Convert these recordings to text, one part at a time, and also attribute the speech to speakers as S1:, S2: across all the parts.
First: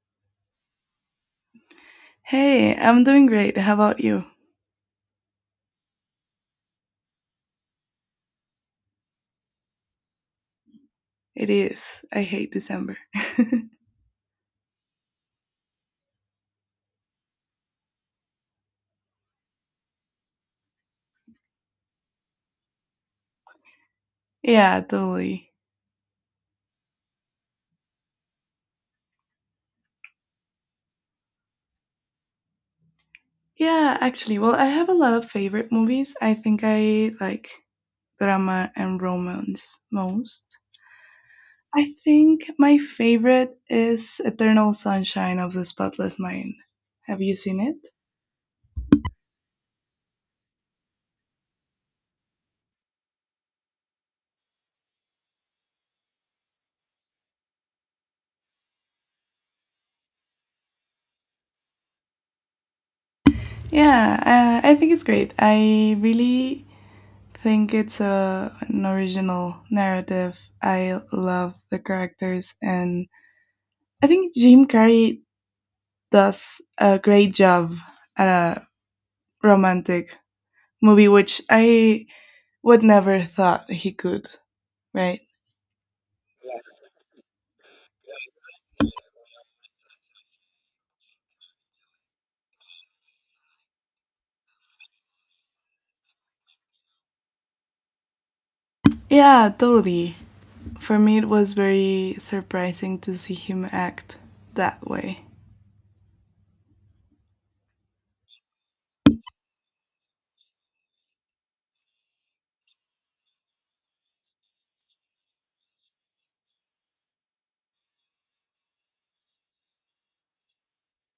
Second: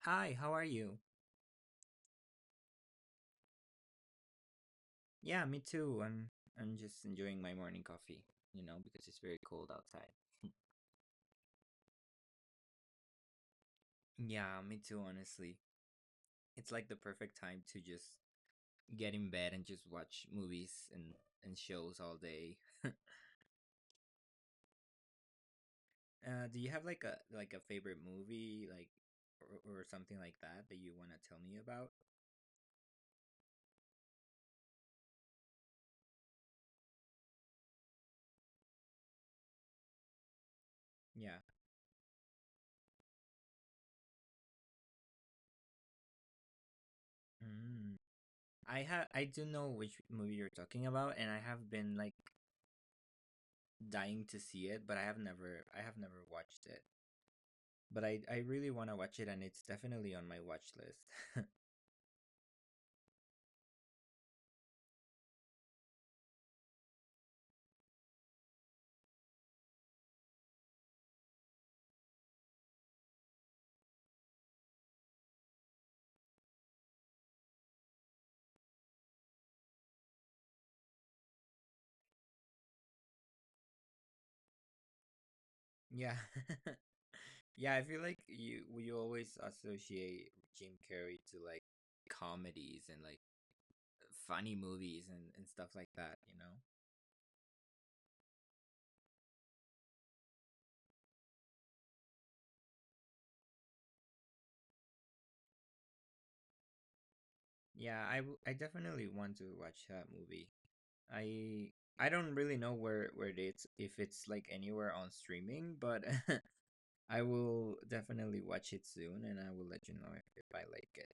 S1: Hi, how are you?
S2: Hey, I'm doing great. How about you?
S1: Yeah, me too. I'm just enjoying my morning coffee, you know, because it's very cold outside.
S2: It is. I hate December.
S1: Yeah, me too, honestly. It's like the perfect time to just get in bed and just watch movies and shows all day.
S2: Yeah, totally.
S1: Do you have like a favorite movie like or something like that that you want to tell me about?
S2: Yeah, actually, well, I have a lot of favorite movies. I think I like drama and romance most.
S1: Yeah.
S2: I think my favorite is Eternal Sunshine of the Spotless Mind. Have you seen it?
S1: Mm. I do know which movie you're talking about, and I have been like dying to see it, but I have never watched it. But I really want to watch it, and it's definitely on my watch list.
S2: Yeah, I think it's great. I really think it's an original narrative. I love the characters, and I think Jim Carrey does a great job at a romantic movie, which I would never thought he could, right?
S1: Yeah. Yeah, I feel like you always associate Jim Carrey to like comedies and like funny movies and stuff like that, you know.
S2: Yeah, totally. For me, it was very surprising to see him act that way.
S1: Yeah, I definitely want to watch that movie. I I don't really know where it is, if it's like anywhere on streaming, but I will definitely watch it soon, and I will let you know if I like it.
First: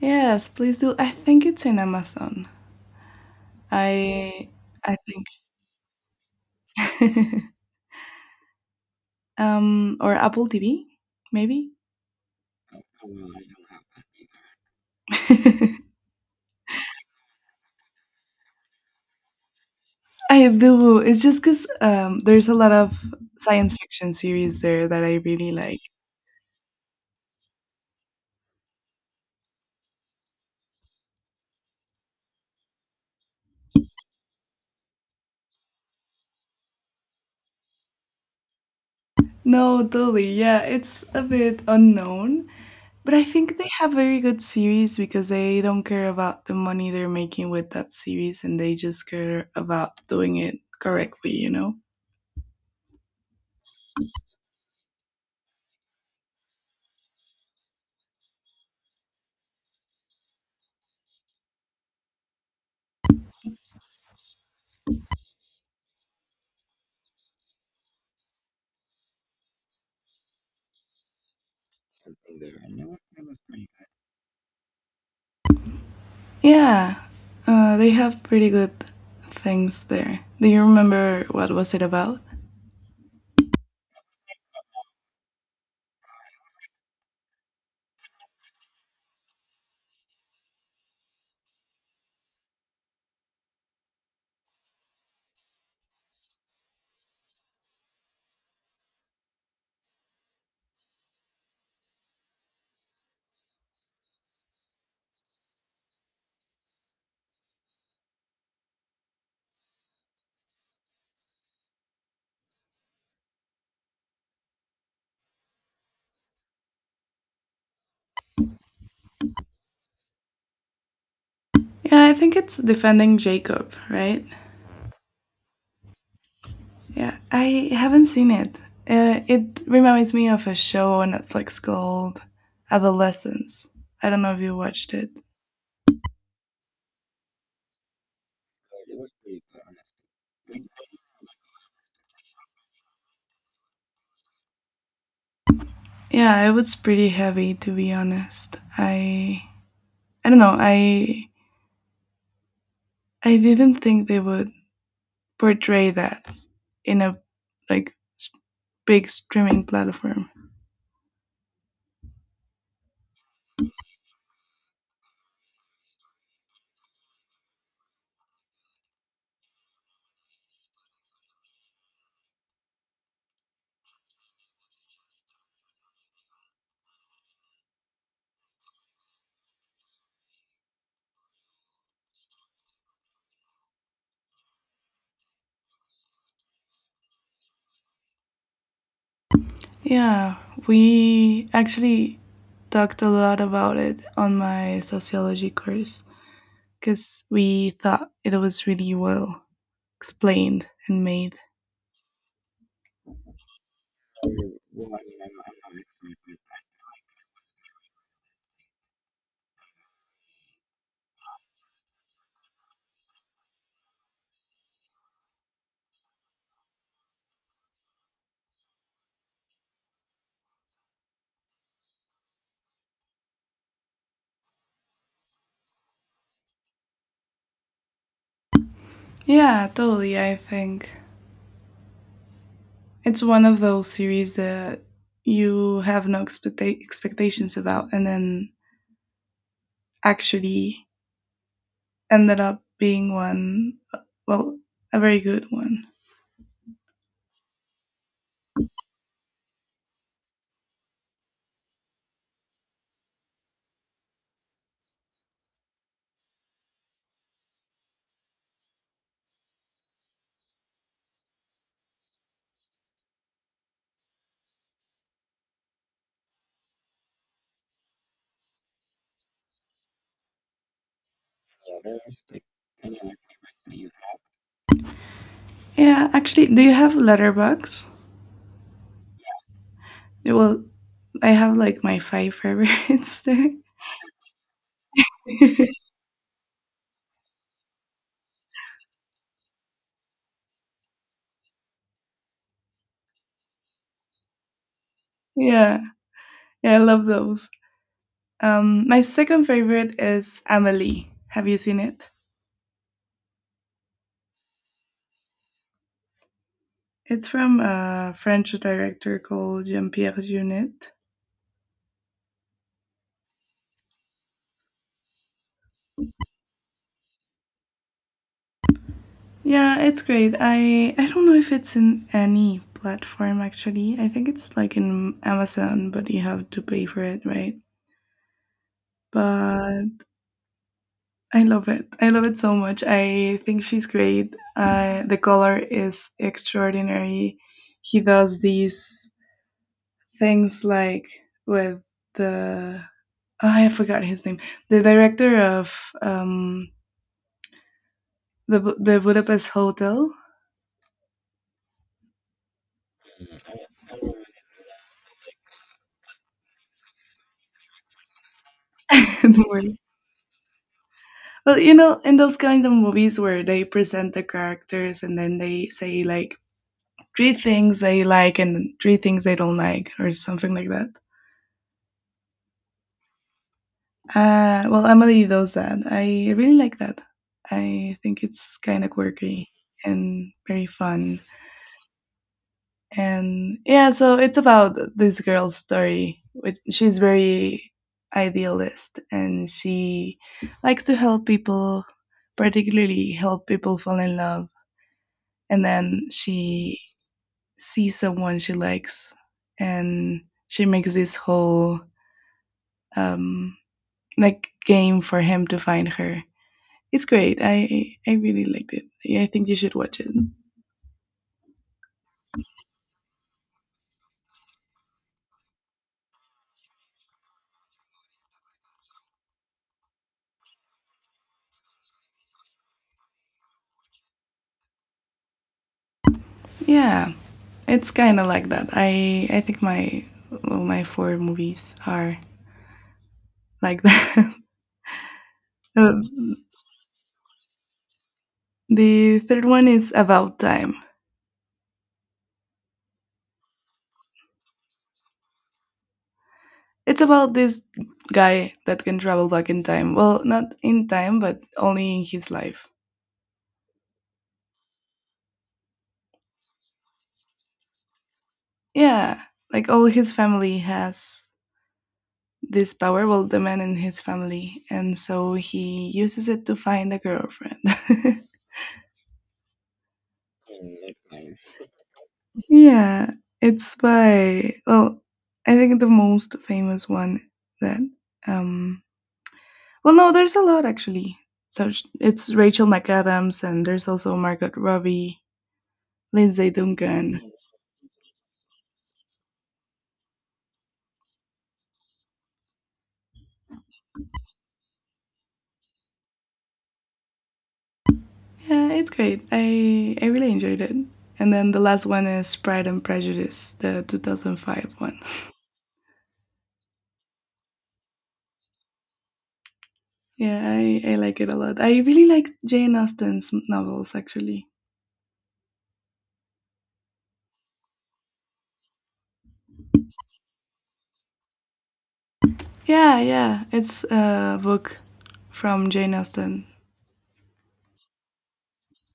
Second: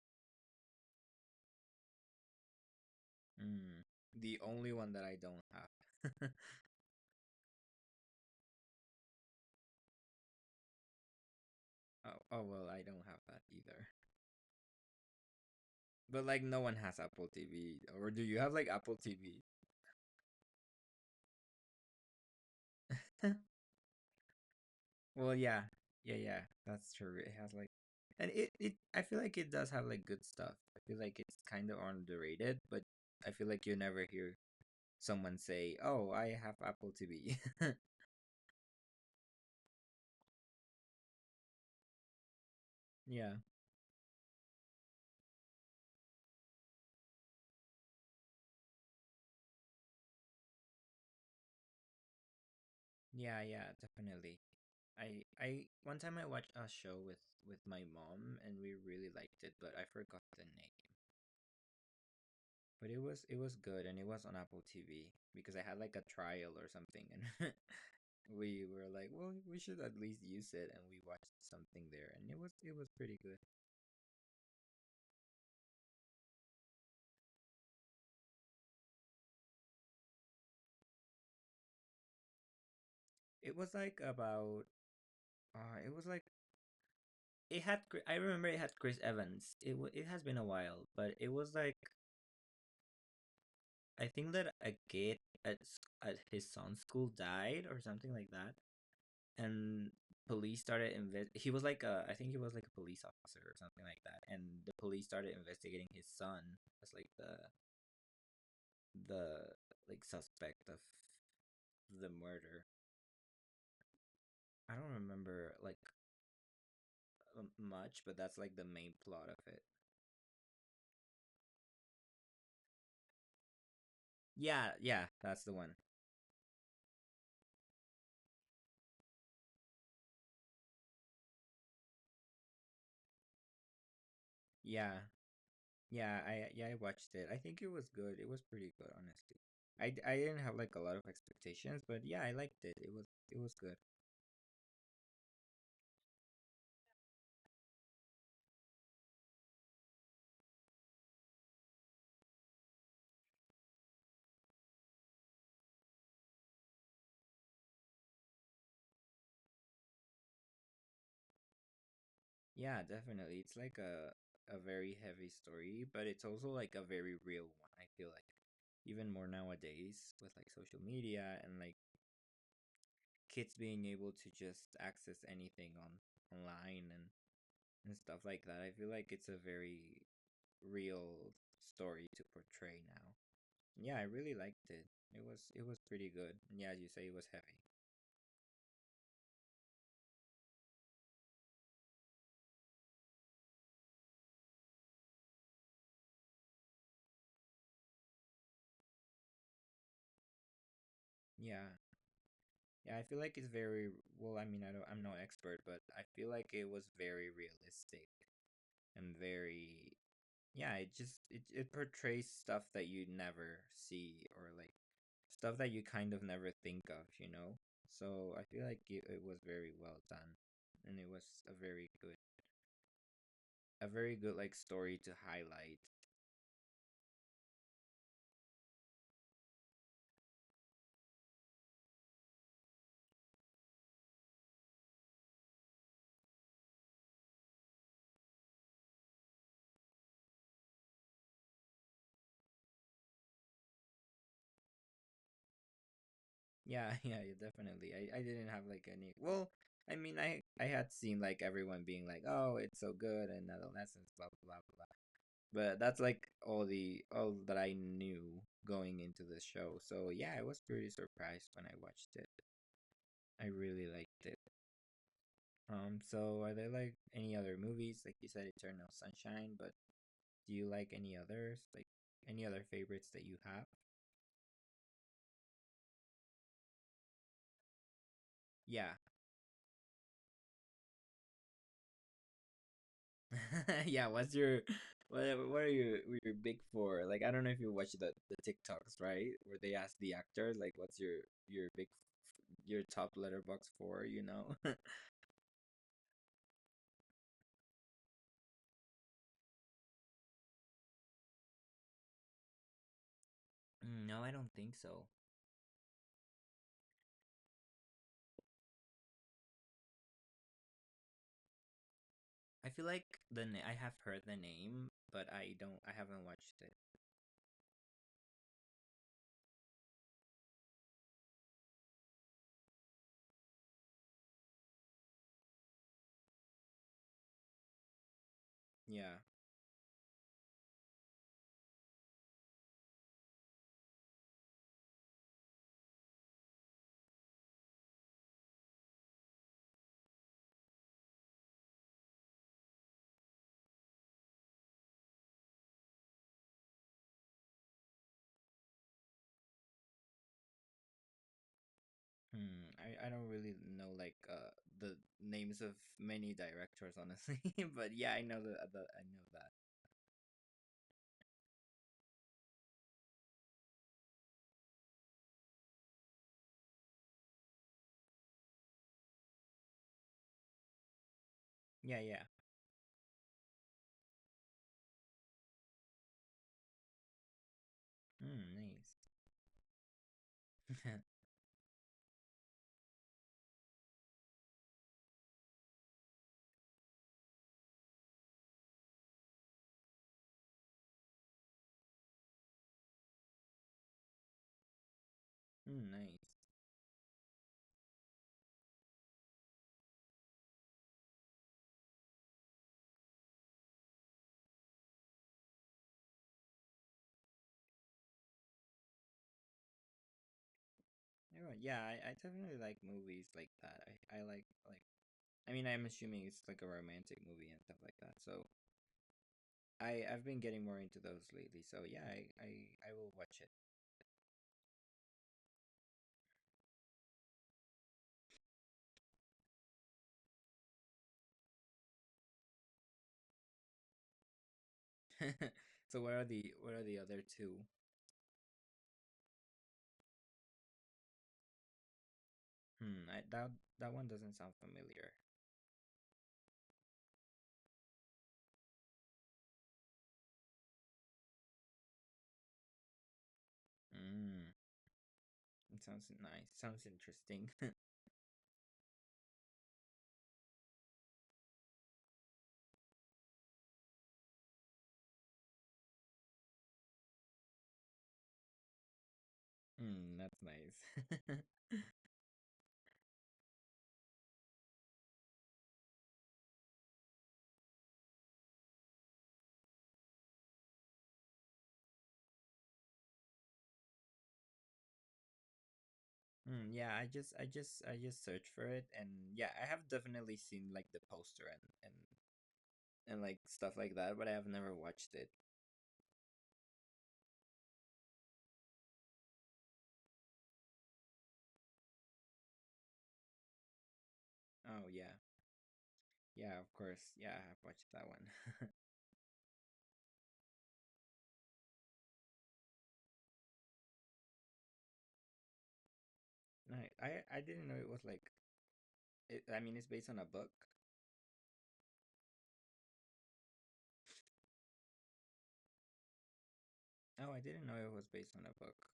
S2: Yes, please do. I think it's in Amazon.
S1: Mm, the
S2: I
S1: only one
S2: I
S1: that I
S2: think.
S1: don't have.
S2: Or Apple TV, maybe.
S1: Oh, oh well, I don't have that either.
S2: I
S1: But like no one has Apple TV. Or do you have like Apple TV?
S2: do. It's just because there's a lot of science fiction series there that I
S1: Well,
S2: really
S1: yeah.
S2: like.
S1: Yeah, yeah. That's true. It has like and it I feel like it does have like good stuff. I feel like it's kind of underrated, but I feel like you never hear someone say, "Oh, I have Apple TV."
S2: No, totally. Yeah, it's a bit unknown, but I
S1: Yeah.
S2: think they have very good series because they don't care about the money they're making with that series and they just care about doing it correctly, you know?
S1: Yeah, yeah, definitely. I one time I watched a show with my mom, and we really liked it, but I forgot the name. But it was good, and it was on Apple TV because I had like a trial or something, and we were like, well, we should at least use it, and we watched something there, and it was pretty good.
S2: Yeah, they have pretty good things there. Do you remember what was it about?
S1: It was like about it was like it had I remember it had Chris Evans. It has been a while, but it was like I think that a kid at his son's school died or something like that, and police started invest. He was like I think he was like a police officer or something like that, and the police started investigating his son as like the like suspect of the murder. I don't remember like much, but that's like the main plot of it.
S2: Yeah, I think it's Defending Jacob, right?
S1: Yeah, yeah, that's the one.
S2: Yeah, I haven't seen it. It reminds me of a show on Netflix called Adolescence. I don't know if you watched
S1: Yeah.
S2: it.
S1: Yeah, I I watched it. I think it was good. It was pretty good, honestly. I I didn't have like a lot of expectations, but yeah, I liked it. It was good.
S2: Yeah, it was pretty heavy, to be honest. I don't know. I didn't think they would portray that in a, like, big streaming platform.
S1: Yeah, definitely. It's like a very heavy story, but it's also like a very real one. I feel like even more nowadays with like social media and like kids being able to just access anything on online and stuff like that. I feel like it's a very real story to portray now. Yeah, I really liked it. It was pretty good. And yeah, as you say, it was heavy.
S2: Yeah, we actually talked a lot about it on my sociology course because we thought it was really well explained and made.
S1: Yeah. Yeah, I feel like it's very well, I mean, I'm no expert, but I feel like it was very realistic and very yeah, it just it portrays stuff that you never see, or like stuff that you kind of never think of, you know? So I feel like it was very well done, and it was a very good a very good like story to highlight.
S2: Yeah, totally. I think it's one of those series that you have no expectations about, and then actually ended up being one, well, a very good one.
S1: Yeah, yeah, yeah, definitely. I didn't have like any. Well, I mean, I had seen like everyone being like, "Oh, it's so good," and adolescence, blah blah blah blah. But that's like all that I knew going into the show. So yeah, I was pretty surprised when I watched it. I really liked it. So are there like any other movies? Like you said, Eternal Sunshine, but do you like any others? Like
S2: Like,
S1: any other
S2: any
S1: favorites
S2: other
S1: that you have?
S2: that you— Yeah, actually, do you have Letterbox?
S1: Yeah.
S2: Well, I have like my five favorites there.
S1: Yeah, what what
S2: Yeah,
S1: are you what are your big for? Like, I don't know if you watch the TikToks, right? Where they ask the actor like what's your big your top letterbox for? You know?
S2: yeah, I love those. My second favorite is Amelie. Have you seen it?
S1: No, I don't think so.
S2: It's from a French director called Jean Pierre Jeunet.
S1: I feel like I have heard the name, but I haven't watched it.
S2: Yeah, it's great. I don't know if it's in any platform actually. I think it's like in Amazon, but you have to pay for it, right?
S1: Yeah.
S2: But I love it. I love it so much. I think she's great. The color is extraordinary. He does these things like with the, oh, I forgot his name. The director of um the the Budapest Hotel.
S1: Hmm. I don't really know like the names of many directors, honestly. But yeah, I know the I know
S2: The
S1: that.
S2: word. Well, you know, in those kinds of movies where they present the characters and then they say like three things they like and three things they don't like or something like that.
S1: Yeah, yeah.
S2: Well, Emily does that. I really like that. I think
S1: Mm,
S2: it's kind of
S1: nice.
S2: quirky and very fun. And yeah, so it's about this girl's story. Which she's very idealist and she likes to help people, particularly help people fall in love, and
S1: Mm,
S2: then
S1: nice.
S2: she see someone she likes and she makes this whole um like game for him to find her. It's great. I really liked it. Yeah, I think you should watch it.
S1: You're right. Yeah, I definitely like movies like that. I like I mean, I'm assuming it's like a romantic movie and stuff like that. So I I've been getting more into those lately. So yeah, I will watch
S2: Yeah, it's kind of like that. I think my well, my four movies are like that.
S1: it.
S2: Uh,
S1: So what are the other two?
S2: the third one is About Time.
S1: Hmm, that that one doesn't sound familiar.
S2: It's about this guy that can travel back in time, well, not in time, but only in his life.
S1: Mm, it sounds nice. Sounds interesting.
S2: Yeah, like all his family has this powerful, the man in his family, and so he uses it to find a girlfriend.
S1: Mm, that's nice.
S2: Yeah, it's by, well, I think the most famous one that um well, no, there's a lot actually. So it's Rachel McAdams, and there's also Margot Robbie, Lindsay
S1: Mm, yeah,
S2: Duncan.
S1: I just searched for it, and yeah, I have definitely seen like the poster and and like stuff like that, but I have never watched it.
S2: Yeah, it's great. I really enjoyed it. And then the last one is Pride and Prejudice, the 2005
S1: Oh
S2: one.
S1: yeah, yeah, of course, yeah, I have watched that one.
S2: Yeah, I like it a lot. I really like Jane Austen's novels, actually.
S1: Nice. I didn't know it was like. It, I mean, it's based on a book.
S2: Yeah, yeah, it's a book from Jane Austen.
S1: Oh, I didn't know it was based on a book.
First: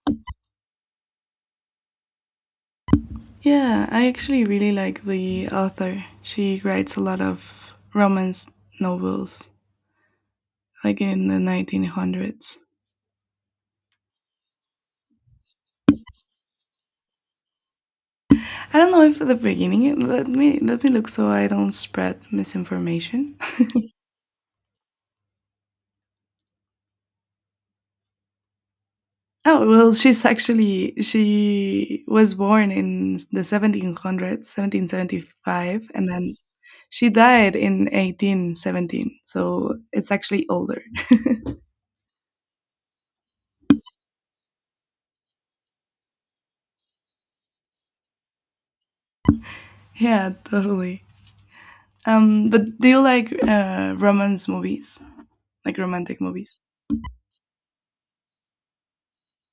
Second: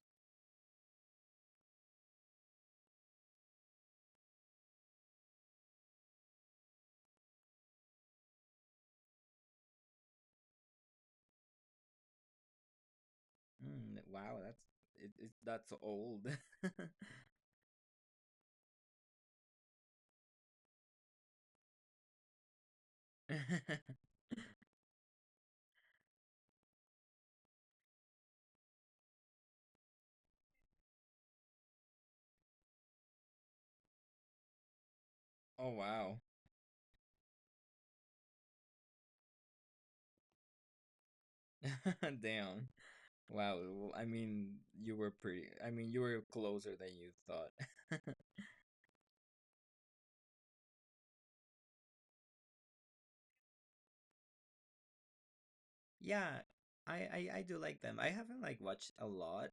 S2: Yeah, I actually really like the author. She writes a lot of romance novels, like in the 1900s.
S1: Mm, wow, that's that's old.
S2: I don't know if at the beginning. Let me look so I don't spread misinformation. Oh well, she's actually, she was born in the 1700s,
S1: Oh
S2: 1775, and
S1: wow.
S2: then she died in 1817, so it's actually older.
S1: Damn. Wow. Well, I mean, you were pretty. I mean, you were closer than you thought.
S2: Yeah, totally. But do you like romance movies, like romantic
S1: Yeah,
S2: movies?
S1: I do like them. I haven't like watched a lot.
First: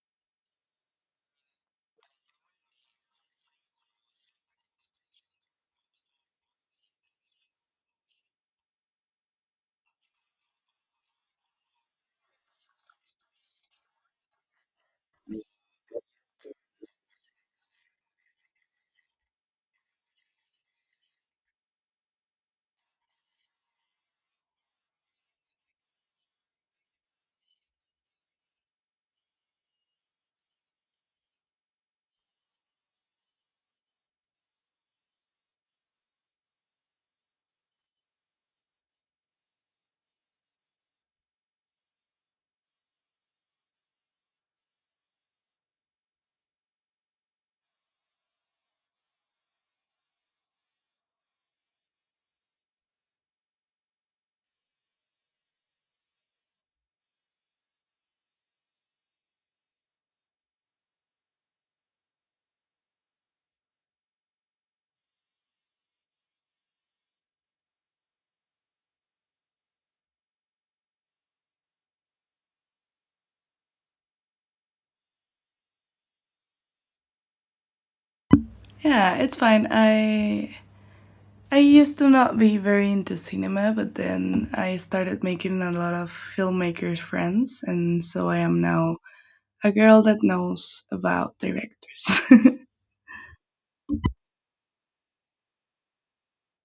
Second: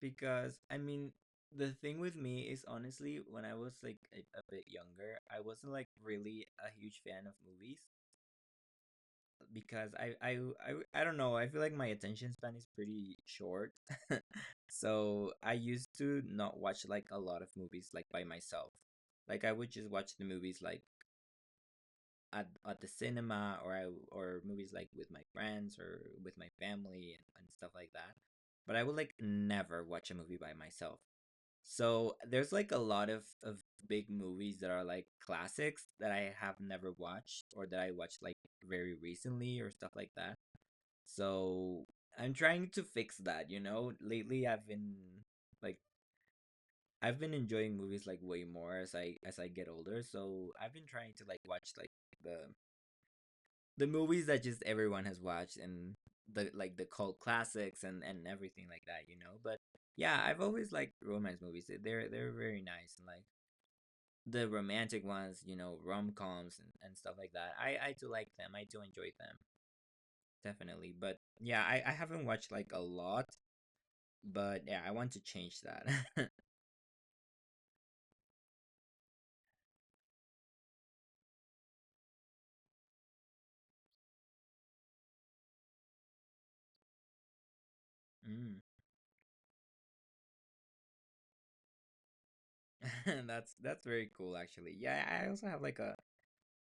S1: Because I mean, the thing with me is honestly, when I was like a bit younger, I wasn't like really a huge fan of movies because I don't know, I feel like my attention span is pretty short. So I used to not watch like a lot of movies like by myself. Like I would just watch the movies like at the cinema, or I or movies like with my friends or with my family and stuff like that. But I would like never watch a movie by myself. So there's like a lot of big movies that are like classics that I have never watched, or that I watched like very recently or stuff like that. So I'm trying to fix that, you know? Lately I've been like I've been enjoying movies like way more as I get older. So I've been trying to like watch like the the movies that just everyone has watched, and the like the cult classics and everything like that, you know? But yeah, I've always liked romance movies. They're very nice and like the romantic ones, you know, rom-coms and stuff like that. I do like them. I do enjoy them, definitely. But yeah, I haven't watched like a lot, but yeah, I want to change that.
S2: Yeah, it's fine. I used to not be very into cinema, but then I started making a lot of filmmaker friends, and so I
S1: Mm.
S2: am now a girl that knows about directors.
S1: That's very cool, actually. Yeah, I also have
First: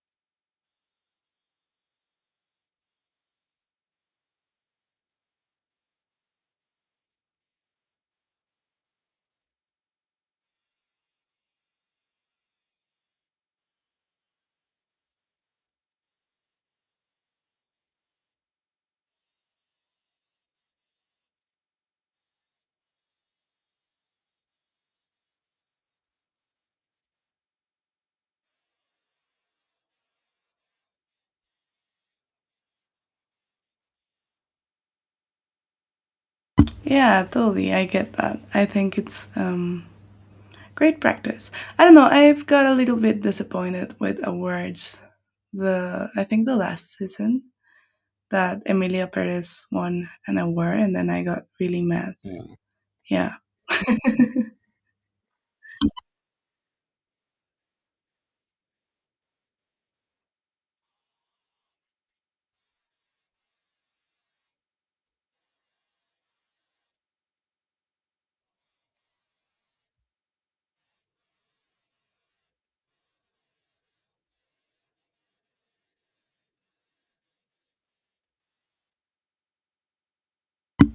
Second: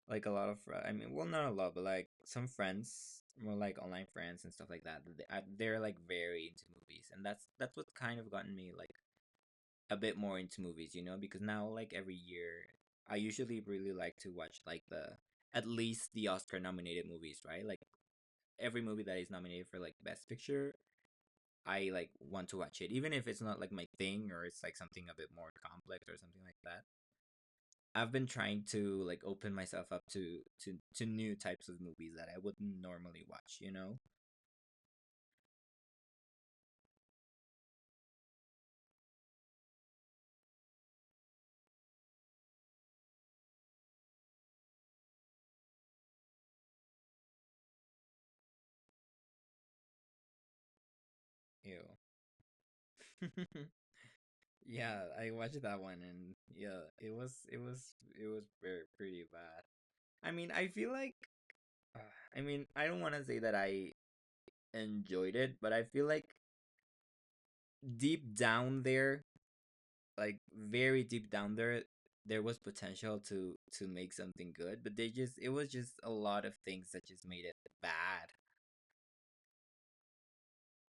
S1: like a lot of I mean, well, not a lot, but like some friends, more like online friends and stuff like that. They're like very into movies, and that's what kind of gotten me like a bit more into movies, you know, because now like every year I usually really like to watch like the at least the Oscar nominated movies, right? Like every movie that is nominated for like best picture, I like want to watch it, even if it's not like my thing, or it's like something a bit more complex or something like that. I've been trying to like open myself up to new types of movies that I wouldn't normally watch, you know?
S2: Yeah, totally. I get that. I think it's great practice. I don't know. I've got a little bit disappointed with awards. The I think the last season that Emilia Perez won an award, and then I got really
S1: Ew.
S2: mad. Yeah.
S1: Yeah, I watched that one, and yeah, it was very pretty bad. I mean, I feel like, uh, I mean, I don't want to say that I enjoyed it, but I feel like deep down there, like very deep down there, there was potential to make something good, but they just it was just a lot of things that just made it bad.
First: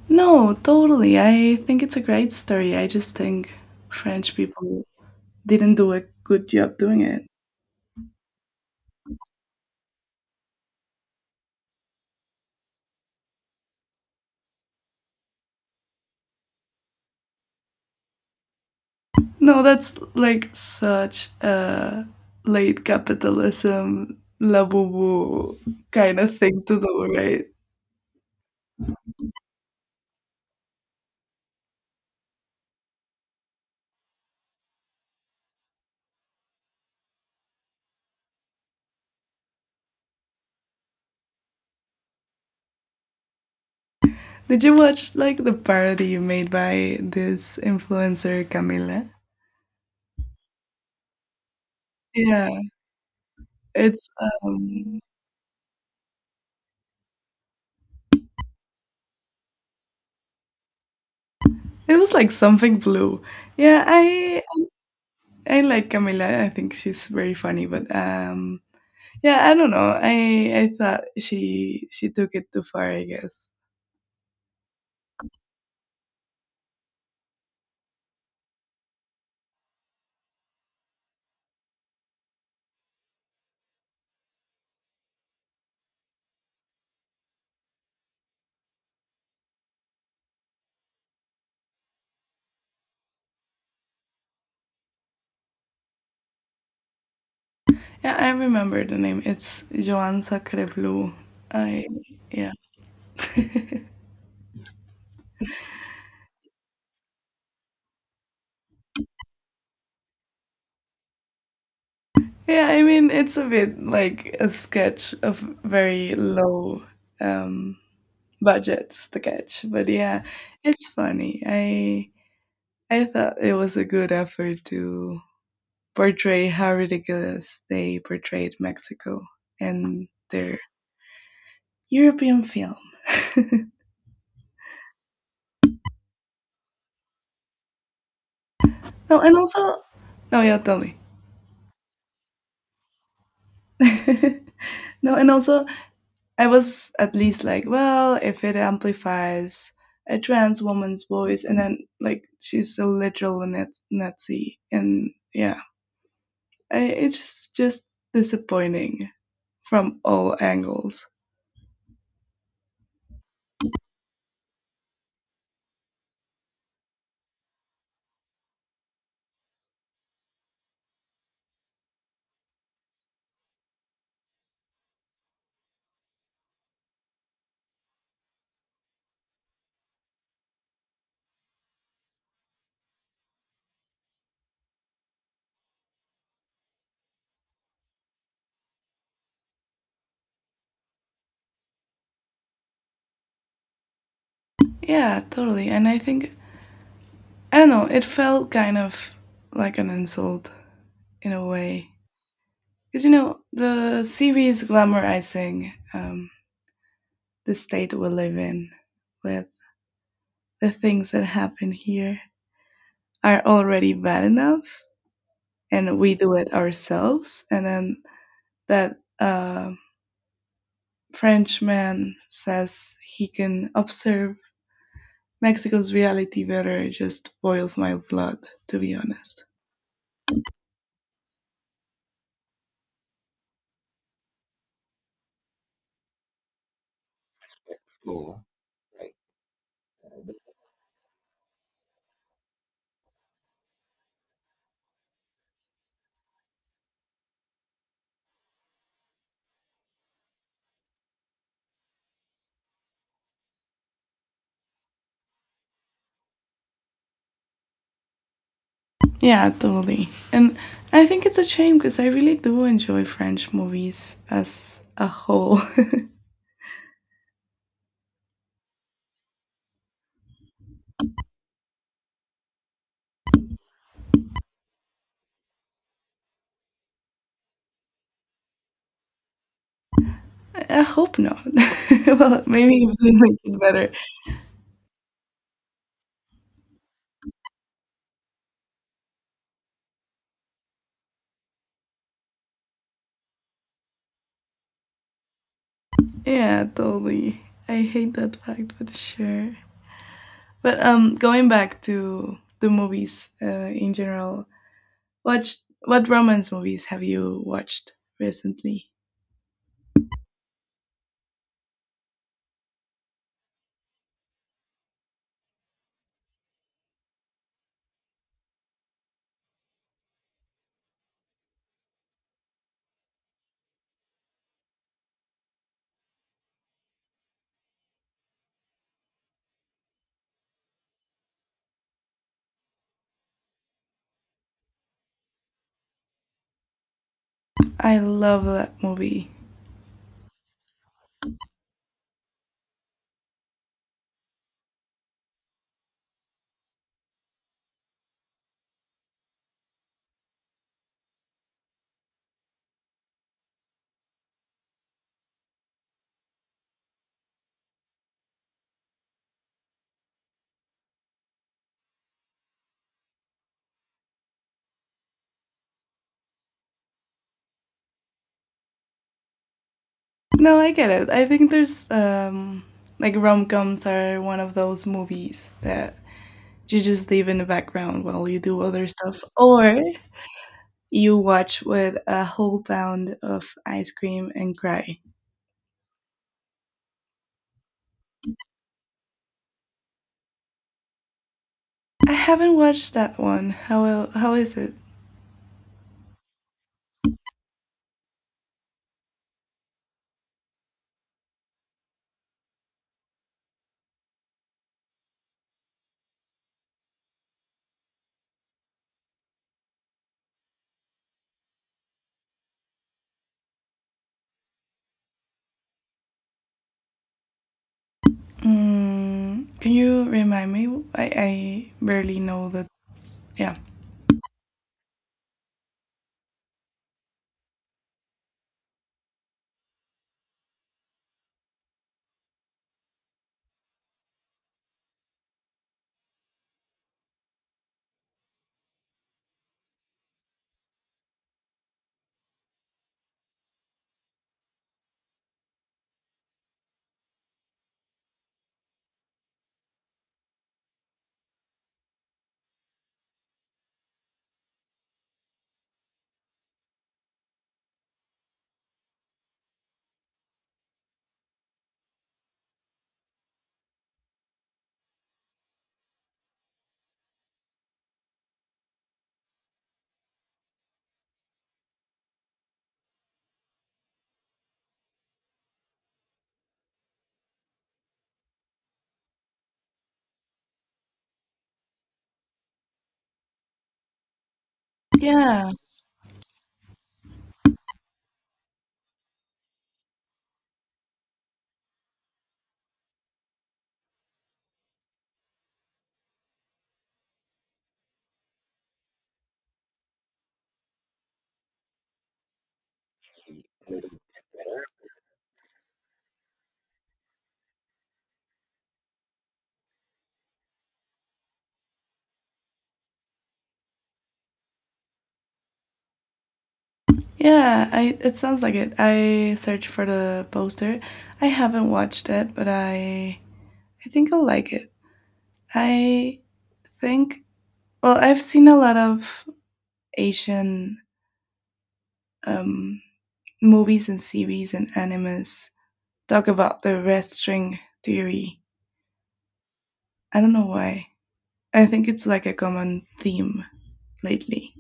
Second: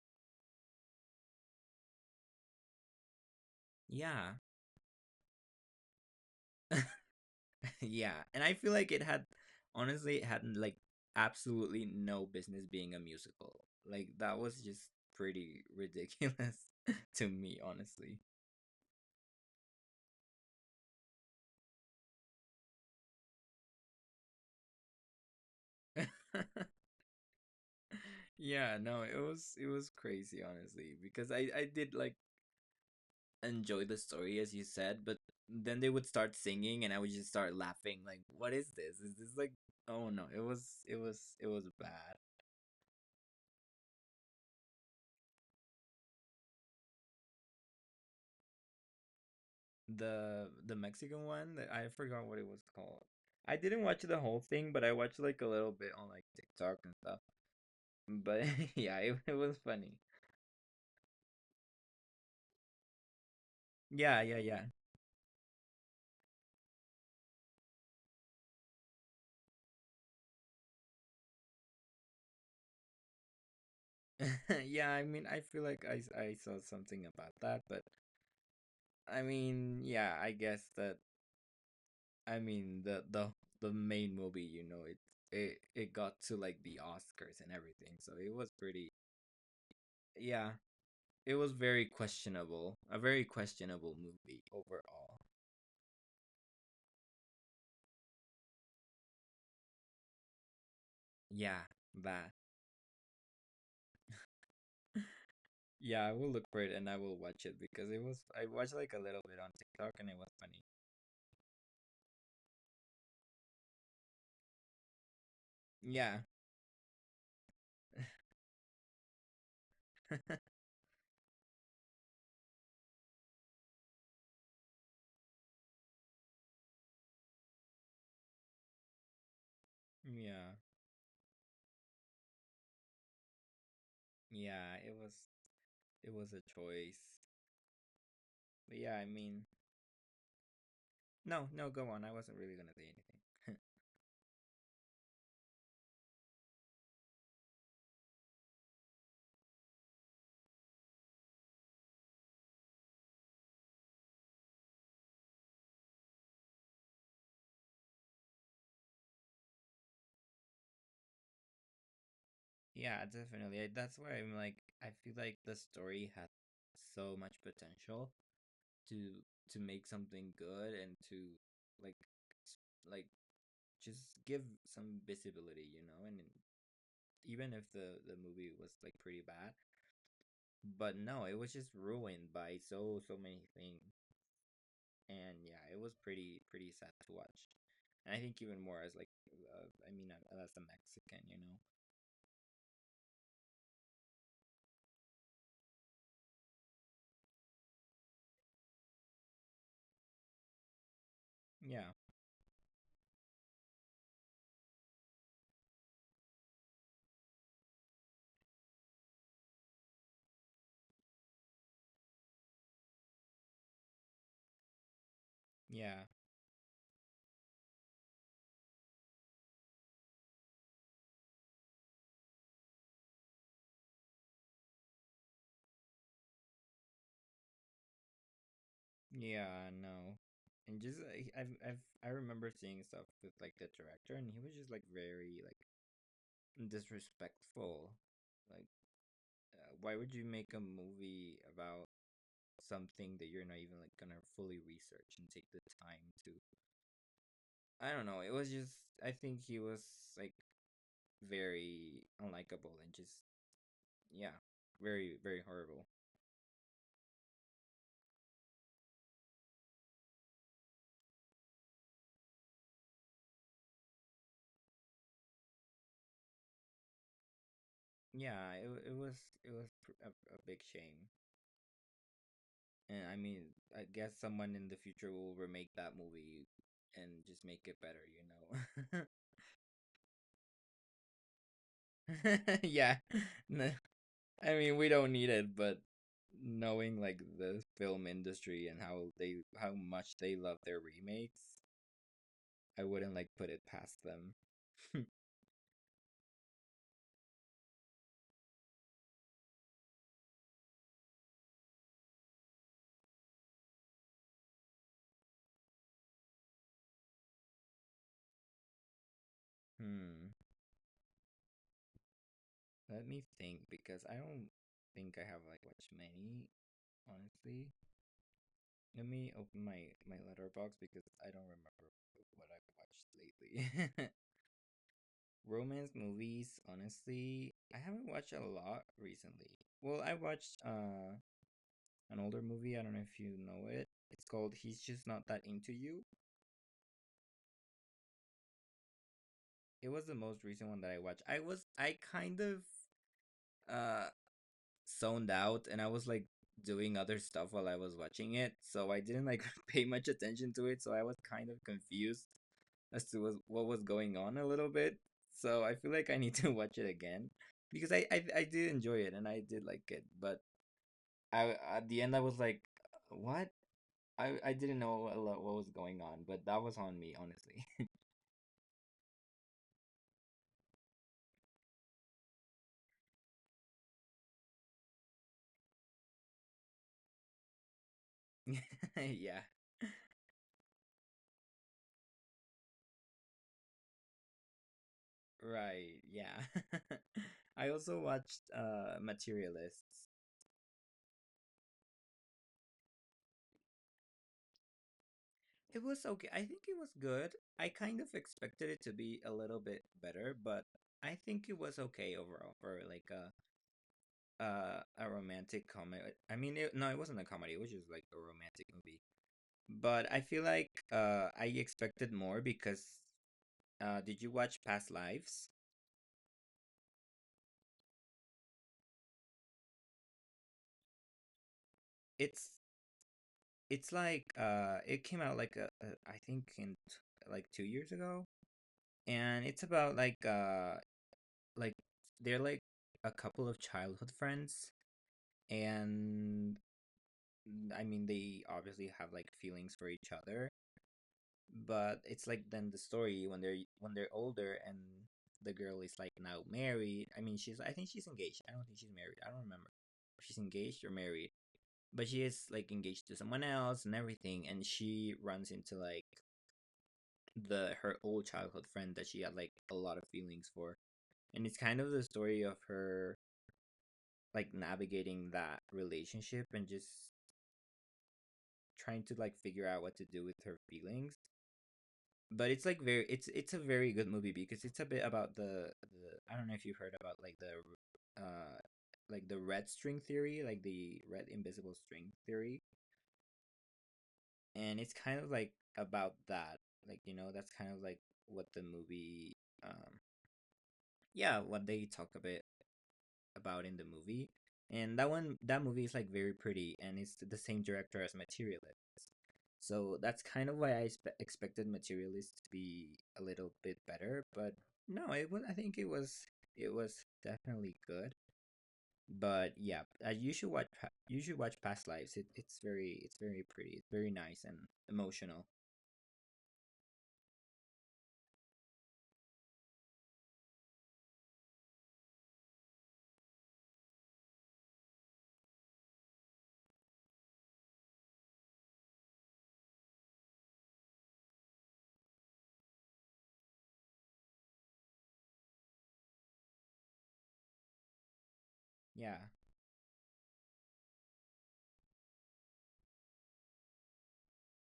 S2: No, totally. I think it's a great story. I just think French
S1: Yeah,
S2: people didn't do a good job doing it.
S1: yeah, and I feel like it had honestly it had like absolutely no business being a musical. Like that was just pretty ridiculous to me, honestly.
S2: No, that's like such a late capitalism, la boo boo kind of thing to do, right?
S1: Yeah, no, it was crazy honestly, because I did like enjoy the story, as you said, but then they would start singing, and I would just start laughing like, what is this? Is this like oh no, it was bad.
S2: Did you watch like the parody you made by this influencer Camila?
S1: The Mexican one, that I forgot what it
S2: Yeah,
S1: was called. I didn't watch
S2: it's
S1: the whole thing, but I watched like a little bit on like TikTok and stuff. But yeah, it was funny.
S2: it was like something blue. Yeah,
S1: Yeah, yeah,
S2: I
S1: yeah.
S2: I like Camila. I think she's very funny, but yeah, I don't know. I thought she took it too far, I guess.
S1: Yeah, I mean, I feel like I saw something about that, but I mean, yeah, I guess that I mean the main movie, it got to like the Oscars and everything. So it was pretty, yeah, it was very questionable. A very questionable movie overall.
S2: Yeah, I remember the name. It's Joan Sacrebleu.
S1: Yeah,
S2: I
S1: that.
S2: yeah.
S1: Yeah, I will look for it and I will watch it because it was, I watched like a little bit on TikTok and it was funny.
S2: Yeah, I mean it's a bit like a sketch of very
S1: Yeah.
S2: low um budgets, the catch. But yeah, it's funny. I thought it was a good effort to portray how ridiculous they portrayed Mexico and
S1: Yeah.
S2: their European film.
S1: Yeah, it was a choice. But yeah, I
S2: No, and
S1: mean,
S2: also— no, yeah, tell me.
S1: no, no, go on. I wasn't really gonna say anything.
S2: No, and also I was at least like, well, if it amplifies a trans woman's voice, and then like she's a literal Nazi, and yeah, it's just disappointing from all angles.
S1: Yeah, definitely. That's where I'm like, I feel like the story has so much potential to to make something good and to, like, s- like, just give some visibility, you know? And even if the movie was like pretty bad, but no, it was just ruined by so many things. And yeah, it was pretty sad to watch. And I think even more as like, I mean, as a Mexican, you know?
S2: Yeah, totally. And I think, I don't know, it felt kind of like an insult in a way.
S1: Yeah,
S2: Because you know, the series is glamorizing the state we live in, with the things that happen here are already bad enough, and
S1: yeah.
S2: we do it ourselves. And then that Frenchman says he can observe Mexico's reality better just boils my blood, to be honest.
S1: Yeah, no, and just I, I've I remember seeing stuff with like the director, and he was just like very like disrespectful. Like, why would you make a movie about something that you're not even like gonna fully research and take the time to? I don't know. It was just, I think he was like very unlikable and just, yeah, very horrible.
S2: Yeah, totally. And I think it's a shame because I really do enjoy French movies as a whole.
S1: Yeah, it wa- it was pr- a big shame. And I mean, I guess someone in the future will remake that movie and just make it better, know.
S2: I hope not. Well, maybe if
S1: Yeah.
S2: they make it
S1: N-
S2: better.
S1: I mean, we don't need it, but knowing like the film industry and how much they love their remakes, I wouldn't like put it past them.
S2: Yeah, totally. I hate that fact, but sure. But going back to the movies in general, watch what romance movies have you watched recently?
S1: Hmm. Let me think, because I don't think I have like watched many, honestly. Let me open my Letterbox because I don't remember what I've watched lately. Romance movies, honestly, I haven't watched a lot recently. Well, I watched an older movie, I don't know if you know it. It's called He's Just Not That Into You.
S2: I love that movie.
S1: It was the most recent one that I watched. I kind of uh zoned out and I was like doing other stuff while I was watching it, so I didn't like pay much attention to it, so I was kind of confused as to what was going on a little bit. So I feel like I need to watch it again, because I did enjoy it and I did like it, but I, at the end I was like, what? I didn't know what was going on, but that was on me, honestly.
S2: No, I get it. I think there's, like, rom coms are one of those movies that you just leave in the background while you do other stuff,
S1: Yeah,
S2: or you watch with a whole pound of ice cream and cry.
S1: right. Yeah. I also watched Materialists.
S2: I haven't watched that one. How is it?
S1: It was okay. I think it was good. I kind of expected it to be a little bit better, but I think it was okay overall for like a romantic comedy. I mean, no, it wasn't a comedy. It was just like a romantic movie. But I feel like I expected more because did you watch Past Lives?
S2: Mm, can you remind me? I barely know
S1: It's
S2: that. Yeah,
S1: it's like, it came out like, I think in, like 2 years ago, and it's about like, like they're like a couple of childhood friends, and I mean they obviously have like feelings for each other, but it's like then the story when they're older and the girl is like now married. I mean, she's I think she's engaged. I don't think she's married. I don't remember if she's engaged or married, but she is like engaged to someone else and everything, and she runs into, like, the her old childhood friend that she had like a lot of feelings for, and it's kind of the story of her like navigating that relationship and just trying to like figure out what to do with her feelings. But it's like very, it's a very good movie, because it's a bit about the I don't know if you've heard about like the red string theory, like the red invisible string theory. And it's kind of
S2: yeah,
S1: like about that, like, that's kind of like what the movie, um yeah, what they talk a bit about in the movie. And that movie is like very pretty, and it's the same director as Materialist. So that's kind of why I expected Materialist to be a little bit better, but no, it was I think it was definitely good. But yeah, you should watch, you should watch Past Lives. It's very pretty, it's very nice and emotional.
S2: yeah. I it sounds like it. I searched for the poster. I haven't watched it, but I think I'll like it. I think, well, I've seen a lot of Asian um movies and series and animes talk about the red string theory.
S1: Yeah.
S2: I don't know why. I think it's like a common theme lately.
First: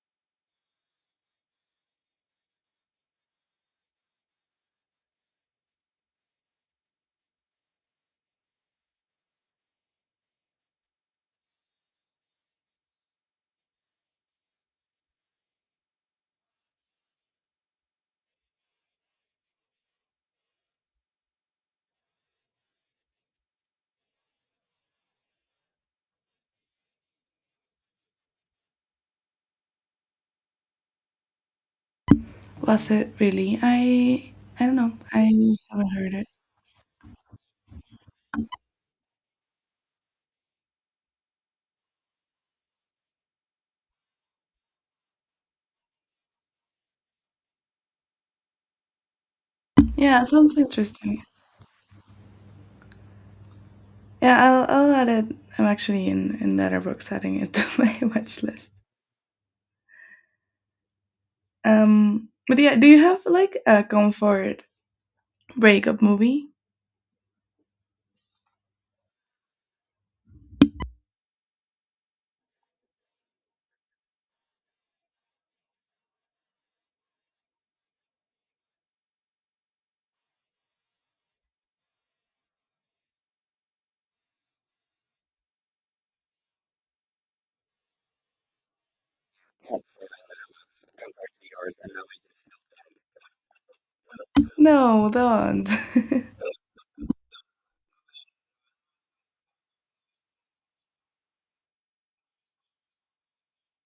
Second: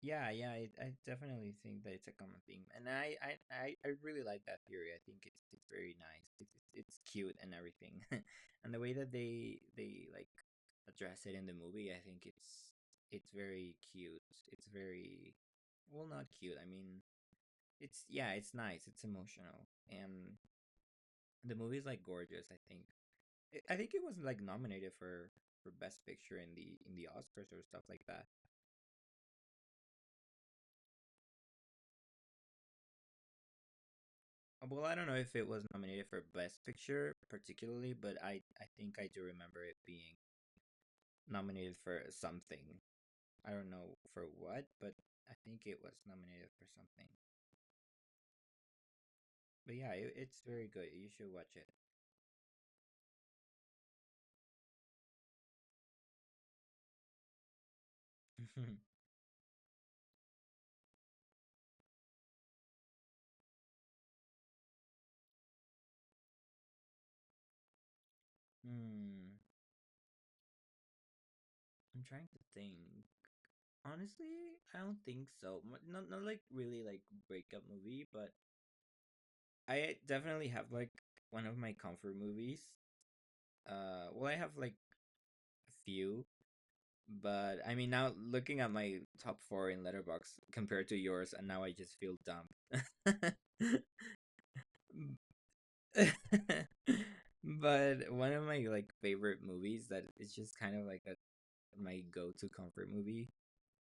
S1: Yeah, yeah, I definitely think that it's a common theme, and I really like that theory. I think it's very nice. It's cute and everything, and the way that they like address it in the movie, I think it's very cute. It's very Well, not cute. I mean, it's, yeah, it's nice. It's emotional, and the movie is like gorgeous. I think I think it was like nominated for best picture in the Oscars or stuff like that.
S2: Was it really? I don't
S1: Well, I
S2: know.
S1: don't know
S2: I
S1: if it was
S2: haven't
S1: nominated
S2: heard
S1: for
S2: it.
S1: Best Picture particularly, but I think I do remember it being nominated for something. I don't know for what, but I think it was nominated for something. But yeah,
S2: Yeah, it
S1: it's
S2: sounds
S1: very good. You
S2: interesting.
S1: should watch it.
S2: Yeah, I'll add it. I'm actually in Letterboxd adding it to my watch list. But yeah, do you have like a comfort breakup movie?
S1: Hmm. I'm trying to think. Honestly, I don't think so. Not like really like breakup movie, but I definitely have like one of my comfort movies. Well, I have like a few. But I mean, now looking at my top four in Letterbox compared to yours, and now I just feel dumb.
S2: No, don't.
S1: But one of my like favorite movies that is just kind of like my go-to comfort movie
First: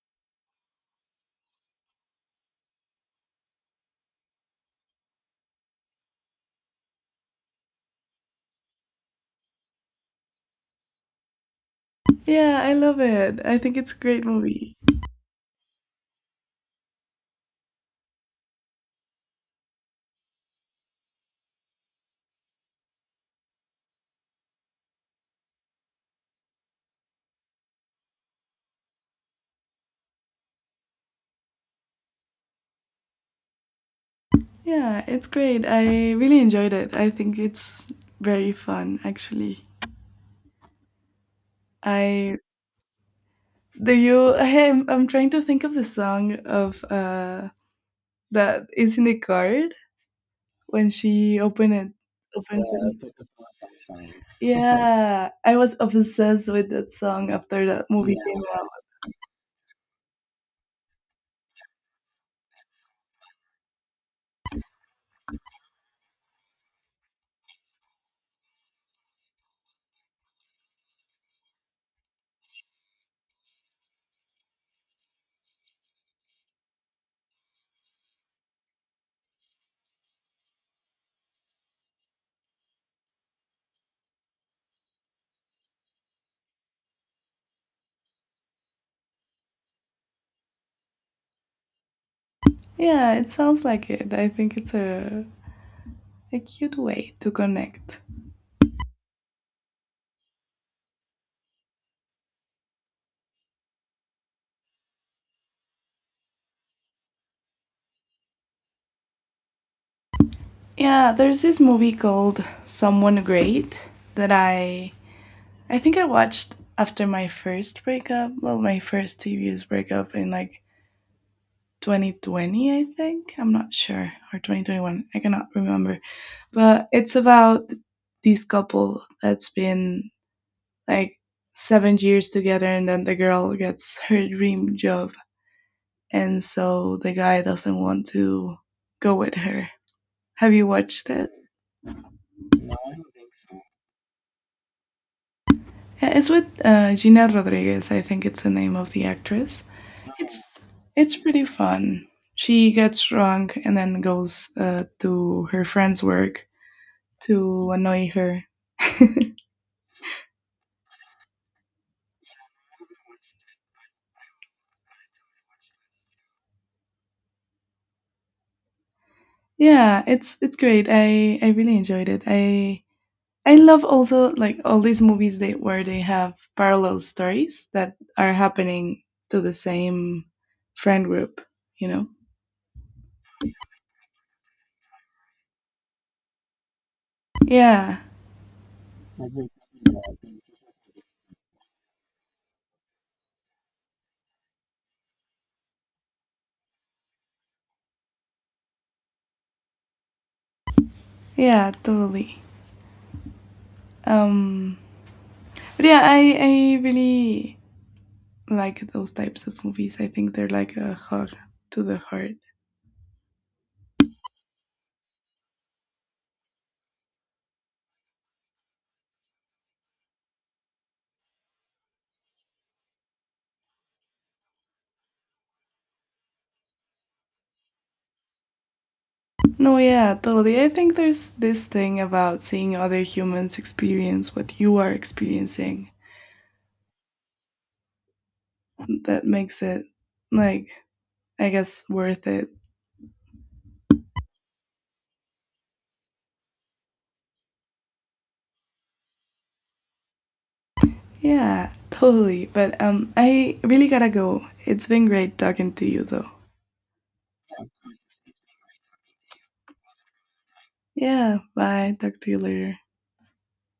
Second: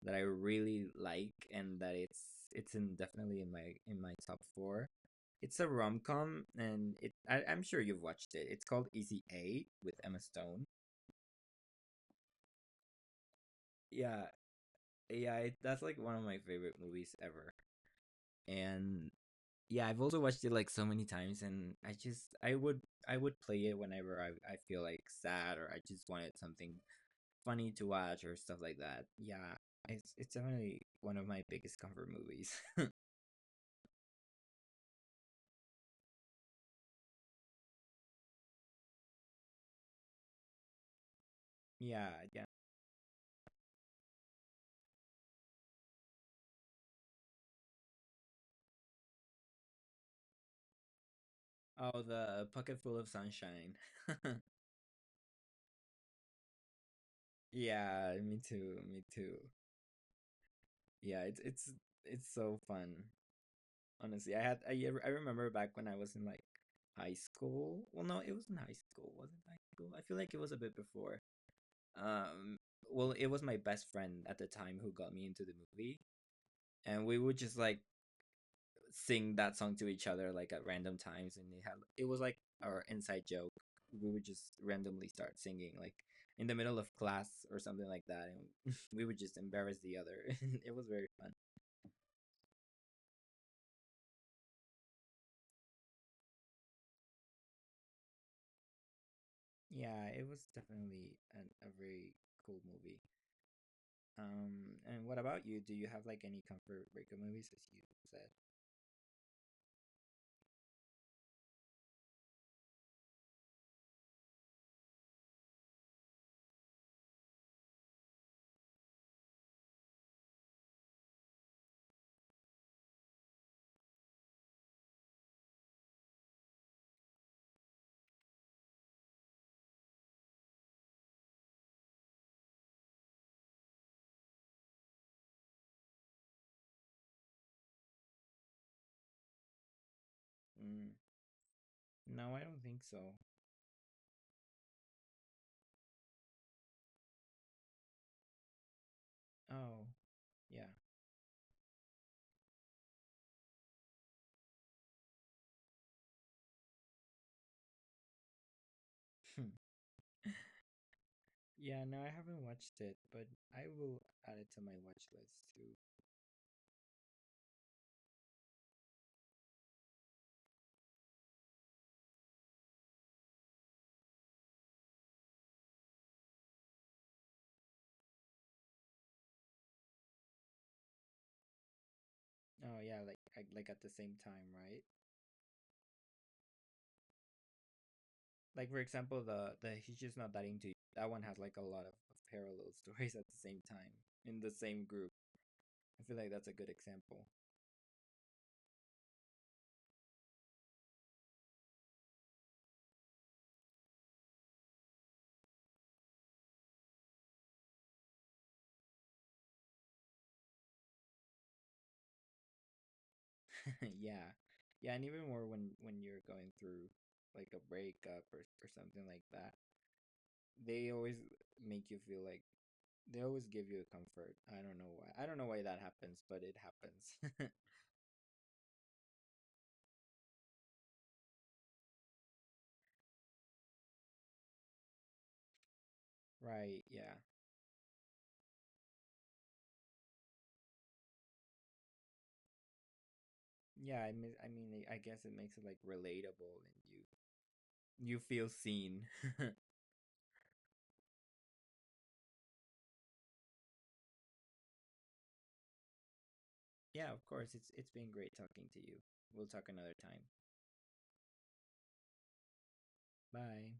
S1: that I really like, and that it's in, definitely in my top four. It's a rom com, and it I, I'm sure you've watched it. It's called Easy A with Emma Stone.
S2: Yeah, I love it. I think it's a
S1: Yeah,
S2: great movie.
S1: yeah, that's like one of my favorite movies ever. And yeah, I've also watched it like so many times, and I would play it whenever I feel like sad or I just wanted something funny to watch or stuff like that. Yeah, it's definitely one of my biggest comfort movies.
S2: Yeah, it's great. I really enjoyed it. I think it's very fun, actually.
S1: Yeah,
S2: I
S1: yeah.
S2: do you? Hey, I'm trying to think of the song of that is in the card when she open it
S1: Oh, the
S2: opens
S1: pocket full of
S2: it.
S1: sunshine.
S2: Yeah, I was obsessed with that song after that movie,
S1: Yeah,
S2: yeah,
S1: me
S2: came
S1: too,
S2: out.
S1: me too. Yeah, it's so fun. Honestly, I remember back when I was in like high school. Well, no, it was in high school, wasn't high school. I feel like it was a bit before. Um, well, it was my best friend at the time who got me into the movie, and we would just like sing that song to each other like at random times, and it was like our inside joke. We would just randomly start singing like in the middle of class or something like that, and we would just embarrass the other. It was very fun.
S2: Yeah, it sounds like it. I think it's a cute way to connect.
S1: Yeah, it was definitely a very cool movie. And what about you? Do you have like any comfort breakup movies as you said?
S2: Yeah, there's this movie called Someone Great that I think I watched after my first breakup, well, my first serious breakup in like 2020, I think. I'm not sure. Or 2021. I cannot remember. But it's about this couple that's been like 7 years together, and then the girl gets her dream job. And so the guy doesn't want to go with her. Have you
S1: Mm,
S2: watched it?
S1: no, I don't think so.
S2: Yeah, it's with Gina Rodriguez. I think it's the name of the actress.
S1: Oh,
S2: It's
S1: yeah.
S2: it's pretty fun. She gets drunk and then goes to her friend's work to annoy her.
S1: Hmm. Yeah, no, I haven't watched it, but I will add it to my watch list too.
S2: Yeah, it's great. I really enjoyed it. I love also, like, all these movies they where they have parallel stories that are happening to the same friend group, you know?
S1: Oh yeah, like, like at the same time, right?
S2: Yeah.
S1: Like for example, the he's just not that into you. That one has like a lot of parallel stories at the same time in the same group. I feel like that's a good example.
S2: Yeah, totally. Um but yeah, I really like those types of movies. I think they're like a hug to the heart.
S1: Yeah, yeah, and even more when, you're going through like a breakup or something like that, they always make you feel like, they always give you a comfort. I don't know why. I don't know why that happens, but it happens.
S2: No, yeah, totally. I think there's this thing about seeing other humans experience what you are experiencing
S1: Right, yeah.
S2: that makes it, like, I guess, worth it.
S1: Yeah, I mean, I guess it makes it like relatable, and you feel seen.
S2: Yeah, totally. But I really gotta go. It's been great talking to you though.
S1: Yeah, of course. It's been great talking to you. We'll talk another time.
S2: Yeah, bye. Talk to you later.
S1: Bye.